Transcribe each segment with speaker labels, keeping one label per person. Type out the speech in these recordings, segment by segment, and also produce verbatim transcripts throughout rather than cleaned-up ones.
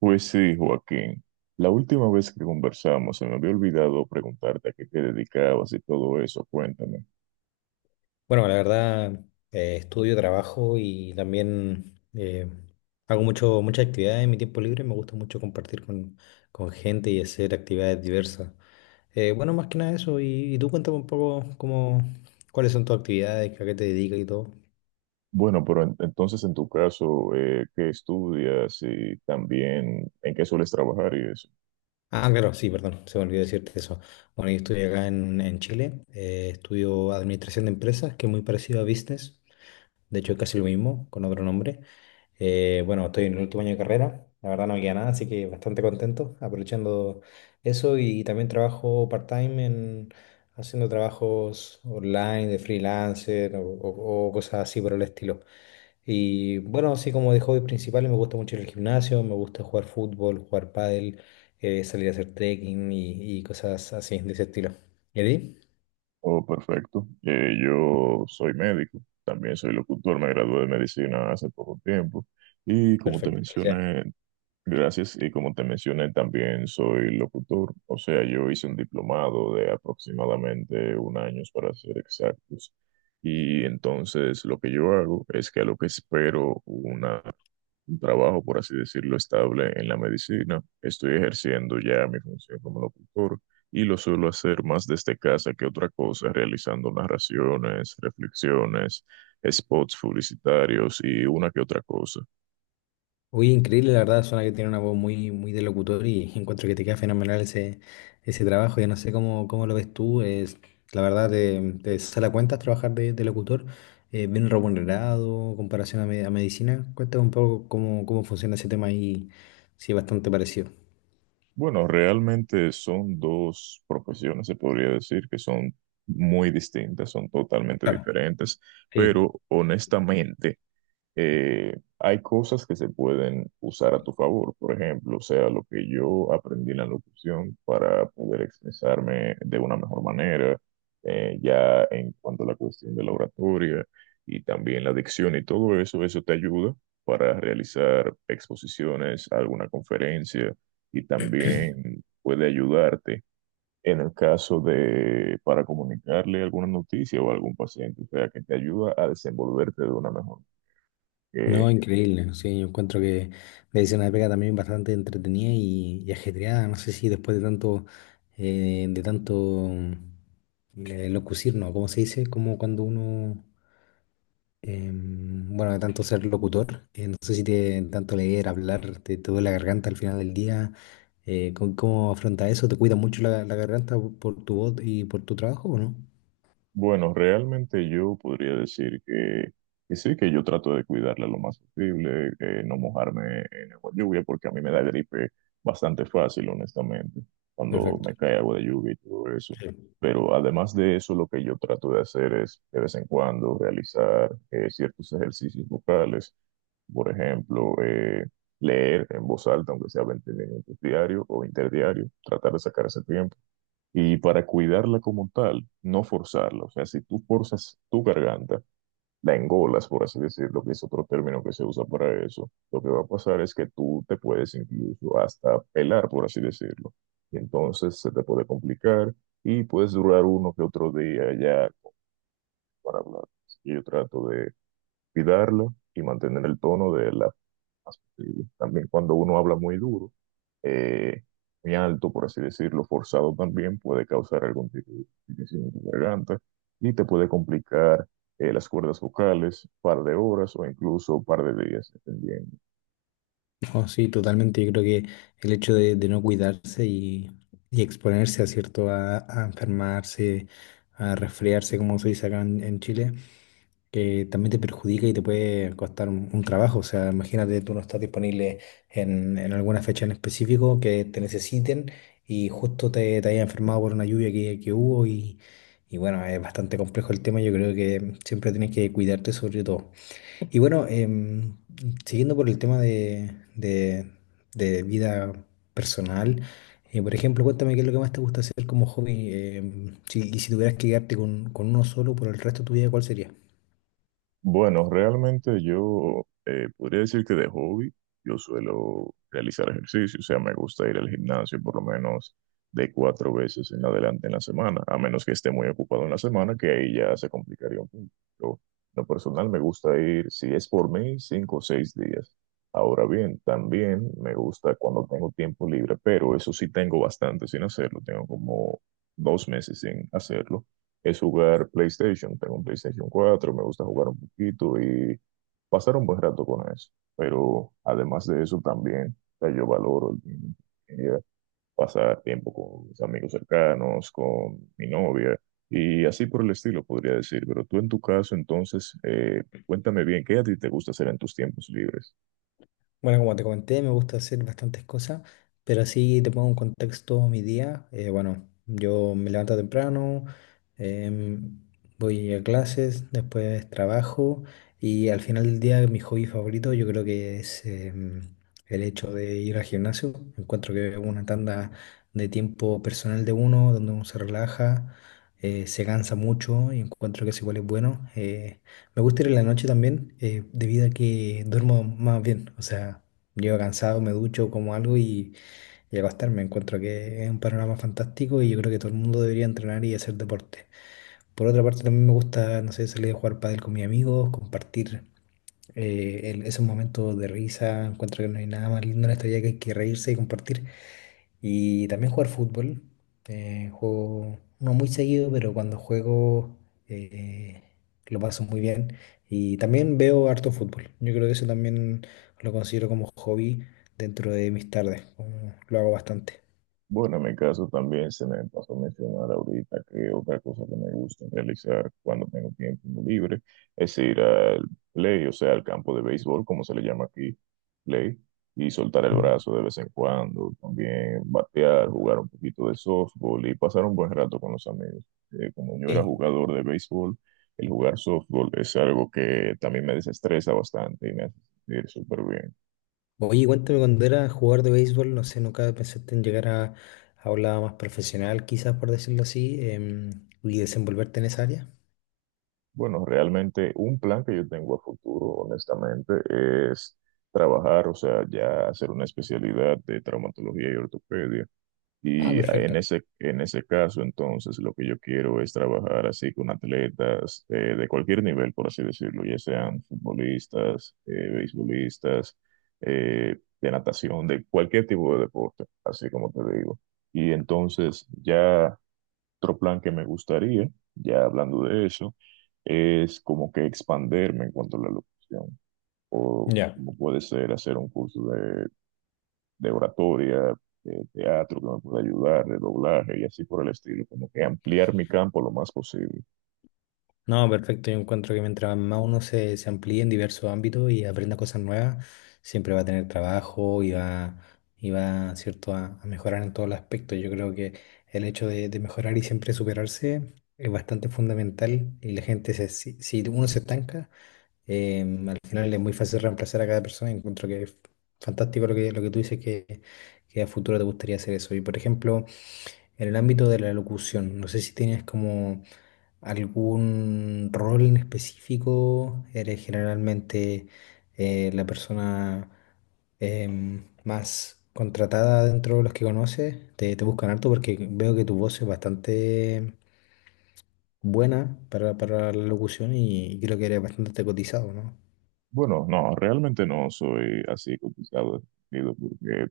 Speaker 1: Pues sí, Joaquín. La última vez que conversamos se me había olvidado preguntarte a qué te dedicabas y todo eso. Cuéntame.
Speaker 2: Bueno, la verdad, eh, estudio, trabajo y también eh, hago mucho, muchas actividades en mi tiempo libre. Me gusta mucho compartir con, con gente y hacer actividades diversas. Eh, bueno, más que nada eso. Y, y tú cuéntame un poco cómo, cuáles son tus actividades, a qué te dedicas y todo.
Speaker 1: Bueno, pero en- entonces en tu caso, eh, ¿qué estudias y también en qué sueles trabajar y eso?
Speaker 2: Ah, claro, sí, perdón, se me olvidó decirte eso. Bueno, yo estudio acá en, en Chile. Eh, estudio Administración de Empresas, que es muy parecido a Business. De hecho, es casi lo mismo, con otro nombre. Eh, bueno, estoy en el último año de carrera, la verdad no me queda nada, así que bastante contento aprovechando eso y también trabajo part-time en haciendo trabajos online de freelancer o, o- o cosas así por el estilo. Y bueno, así como de hobbies principales me gusta mucho ir al gimnasio, me gusta jugar fútbol, jugar pádel, eh, salir a hacer trekking y, y cosas así de ese estilo. ¿Y a ti?
Speaker 1: Oh, perfecto. Eh, yo soy médico, también soy locutor, me gradué de medicina hace poco tiempo y como te
Speaker 2: Perfecto, felicidades.
Speaker 1: mencioné, gracias, y como te mencioné, también soy locutor, o sea, yo hice un diplomado de aproximadamente un año para ser exactos. Y entonces lo que yo hago es que a lo que espero una, un trabajo, por así decirlo, estable en la medicina, estoy ejerciendo ya mi función como locutor y lo suelo hacer más desde casa que otra cosa, realizando narraciones, reflexiones, spots publicitarios y una que otra cosa.
Speaker 2: Uy, increíble, la verdad, suena que tiene una voz muy, muy de locutor y encuentro que te queda fenomenal ese, ese trabajo. Yo no sé cómo, cómo lo ves tú, es, la verdad te, te sale a cuentas trabajar de, de locutor, eh, bien remunerado, comparación a, me- a medicina. Cuéntame un poco cómo, cómo funciona ese tema y si es bastante parecido.
Speaker 1: Bueno, realmente son dos profesiones, se podría decir, que son muy distintas, son totalmente
Speaker 2: Claro,
Speaker 1: diferentes,
Speaker 2: sí.
Speaker 1: pero honestamente, eh, hay cosas que se pueden usar a tu favor, por ejemplo, o sea, lo que yo aprendí en la locución para poder expresarme de una mejor manera, eh, ya en cuanto a la cuestión de la oratoria y también la dicción y todo eso, eso te ayuda para realizar exposiciones, alguna conferencia y también puede ayudarte. En el caso de para comunicarle alguna noticia o a algún paciente, o sea, que te ayuda a desenvolverte de una mejor eh,
Speaker 2: No, increíble, sí, yo encuentro que medicina de pega también bastante entretenida y, y ajetreada, no sé si después de tanto, eh, de tanto... Eh, Locucir, ¿no? ¿Cómo se dice? Como cuando uno, em, bueno, de tanto ser locutor, eh, no sé si te tanto leer, hablar, te, te duele la garganta al final del día. eh, ¿cómo, cómo afronta eso? ¿Te cuida mucho la, la garganta por, por tu voz y por tu trabajo o no?
Speaker 1: bueno, realmente yo podría decir que, que sí, que yo trato de cuidarla lo más posible, eh, no mojarme en agua de lluvia, porque a mí me da gripe bastante fácil, honestamente, cuando
Speaker 2: Perfecto.
Speaker 1: me cae agua de lluvia y todo eso.
Speaker 2: Sí.
Speaker 1: Pero además de eso, lo que yo trato de hacer es de vez en cuando realizar eh, ciertos ejercicios vocales, por ejemplo, eh, leer en voz alta, aunque sea veinte minutos diario o interdiario, tratar de sacar ese tiempo. Y para cuidarla como tal, no forzarla. O sea, si tú forzas tu garganta, la engolas, por así decirlo, que es otro término que se usa para eso, lo que va a pasar es que tú te puedes incluso hasta pelar, por así decirlo. Y entonces se te puede complicar y puedes durar uno que otro día ya para hablar. Así que yo trato de cuidarla y mantener el tono de la más posible. También cuando uno habla muy duro, eh, muy alto, por así decirlo, forzado también, puede causar algún tipo de irritación en tu garganta y te puede complicar eh, las cuerdas vocales, par de horas o incluso par de días, dependiendo.
Speaker 2: No, sí, totalmente. Yo creo que el hecho de, de no cuidarse y, y exponerse a cierto a, a enfermarse, a resfriarse, como se dice acá en en Chile, que también te perjudica y te puede costar un, un trabajo. O sea, imagínate, tú no estás disponible en, en alguna fecha en específico que te necesiten y justo te, te hayas enfermado por una lluvia que, que hubo y, y bueno, es bastante complejo el tema. Yo creo que siempre tienes que cuidarte sobre todo. Y bueno, em, siguiendo por el tema de, de, de vida personal. Eh, por ejemplo, cuéntame qué es lo que más te gusta hacer como hobby, em, si- y si tuvieras que quedarte con, con uno solo por el resto de tu vida, ¿cuál sería?
Speaker 1: Bueno, realmente yo eh, podría decir que de hobby yo suelo realizar ejercicio, o sea, me gusta ir al gimnasio por lo menos de cuatro veces en adelante en la semana, a menos que esté muy ocupado en la semana, que ahí ya se complicaría un poco. Yo, en lo personal, me gusta ir, si es por mí, cinco o seis días. Ahora bien, también me gusta cuando tengo tiempo libre, pero eso sí tengo bastante sin hacerlo, tengo como dos meses sin hacerlo es jugar PlayStation. Tengo un PlayStation cuatro me gusta jugar un poquito y pasar un buen rato con eso. Pero además de eso también, o sea, yo valoro el tiempo que quería pasar tiempo con mis amigos cercanos, con mi novia y así por el estilo, podría decir. Pero tú en tu caso, entonces, eh, cuéntame bien, ¿qué a ti te gusta hacer en tus tiempos libres?
Speaker 2: Bueno, como te comenté, me gusta hacer bastantes cosas, pero así te pongo en contexto mi día. Eh, bueno, yo me levanto temprano, em, voy a clases, después trabajo y al final del día mi hobby favorito yo creo que es em, el hecho de ir al gimnasio. Encuentro que es una tanda de tiempo personal de uno, donde uno se relaja, eh, se cansa mucho y encuentro que eso igual es bueno. Eh, me gusta ir en la noche también, eh, debido a que duermo más bien. O sea, llego cansado, me ducho, como algo y, y a acostarme. Encuentro que es un panorama fantástico y yo creo que todo el mundo debería entrenar y hacer deporte. Por otra parte, también me gusta, no sé, salir a jugar pádel con mis amigos, compartir eh, el- esos momentos de risa. Encuentro que no hay nada más lindo en esta vida que, que reírse y compartir. Y también jugar fútbol. Eh, juego no muy seguido, pero cuando juego eh, lo paso muy bien. Y también veo harto fútbol. Yo creo que eso también lo considero como hobby dentro de mis tardes. Como Lo hago bastante.
Speaker 1: Bueno, en mi caso también se me pasó a mencionar ahorita que otra cosa que me gusta realizar cuando tengo tiempo libre es ir al play, o sea, al campo de béisbol, como se le llama aquí, play, y soltar el brazo de vez en cuando, también batear, jugar un poquito de softball y pasar un buen rato con los amigos. Eh, como yo era
Speaker 2: Sí.
Speaker 1: jugador de béisbol, el jugar softball es algo que también me desestresa bastante y me hace sentir súper bien.
Speaker 2: Oye, cuéntame cuando era jugador de béisbol, no sé, nunca pensaste en llegar a, a un lado más profesional, quizás por decirlo así, em, y desenvolverte en esa área.
Speaker 1: Bueno, realmente un plan que yo tengo a futuro, honestamente, es trabajar, o sea, ya hacer una especialidad de traumatología y ortopedia.
Speaker 2: Ah,
Speaker 1: Y en
Speaker 2: perfecto.
Speaker 1: ese, en ese caso, entonces, lo que yo quiero es trabajar así con atletas eh, de cualquier nivel, por así decirlo, ya sean futbolistas, eh, beisbolistas, eh, de natación, de cualquier tipo de deporte, así como te digo. Y entonces ya otro plan que me gustaría, ya hablando de eso, es como que expanderme en cuanto a la locución, o
Speaker 2: Ya.
Speaker 1: como puede ser hacer un curso de, de oratoria, de teatro que me pueda ayudar, de doblaje y así por el estilo, como que ampliar mi campo lo más posible.
Speaker 2: No, perfecto. Yo encuentro que mientras más uno se, se amplíe en diversos ámbitos y aprenda cosas nuevas, siempre va a tener trabajo y va, y va, ¿cierto?, a, a mejorar en todos los aspectos. Yo creo que el hecho de, de mejorar y siempre superarse es bastante fundamental y la gente, se, si, si uno se estanca, eh, al final es muy fácil reemplazar a cada persona. Encuentro que es fantástico lo que, lo que tú dices, que, que a futuro te gustaría hacer eso. Y, por ejemplo, en el ámbito de la locución, no sé si tienes como... ¿Algún rol en específico? ¿Eres generalmente eh, la persona em, más contratada dentro de los que conoces? ¿Te, te buscan harto? Porque veo que tu voz es bastante buena para, para la locución y creo que eres bastante cotizado, ¿no?
Speaker 1: Bueno, no, realmente no soy así complicado, porque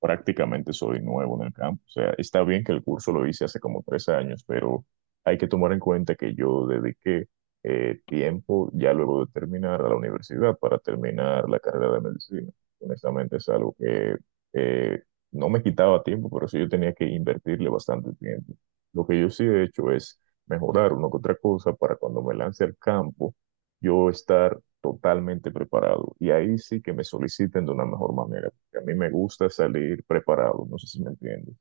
Speaker 1: prácticamente soy nuevo en el campo. O sea, está bien que el curso lo hice hace como tres años, pero hay que tomar en cuenta que yo dediqué eh, tiempo ya luego de terminar a la universidad para terminar la carrera de medicina. Honestamente es algo que eh, no me quitaba tiempo, pero sí yo tenía que invertirle bastante tiempo. Lo que yo sí he hecho es mejorar una que otra cosa para cuando me lance al campo, yo estar totalmente preparado. Y ahí sí que me soliciten de una mejor manera que a mí me gusta salir preparado, no sé si me entiendes.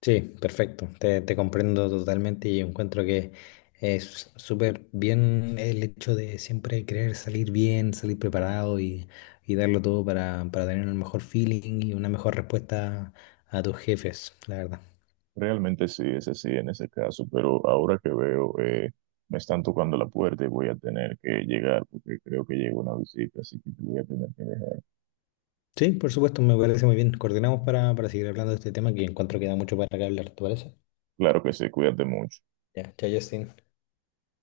Speaker 2: Sí, perfecto. Te, te comprendo totalmente y encuentro que es súper bien el hecho de siempre querer salir bien, salir preparado y, y darlo todo para, para tener el mejor feeling y una mejor respuesta a tus jefes, la verdad.
Speaker 1: Realmente sí, ese sí, en ese caso, pero ahora que veo, eh, me están tocando la puerta y voy a tener que llegar porque creo que llega una visita, así que te voy a tener que dejar.
Speaker 2: Sí, por supuesto, me parece muy bien. Coordinamos para, para seguir hablando de este tema que encuentro que da mucho para que hablar, ¿te parece?
Speaker 1: Claro que sí, cuídate mucho.
Speaker 2: Ya, chao, Justin.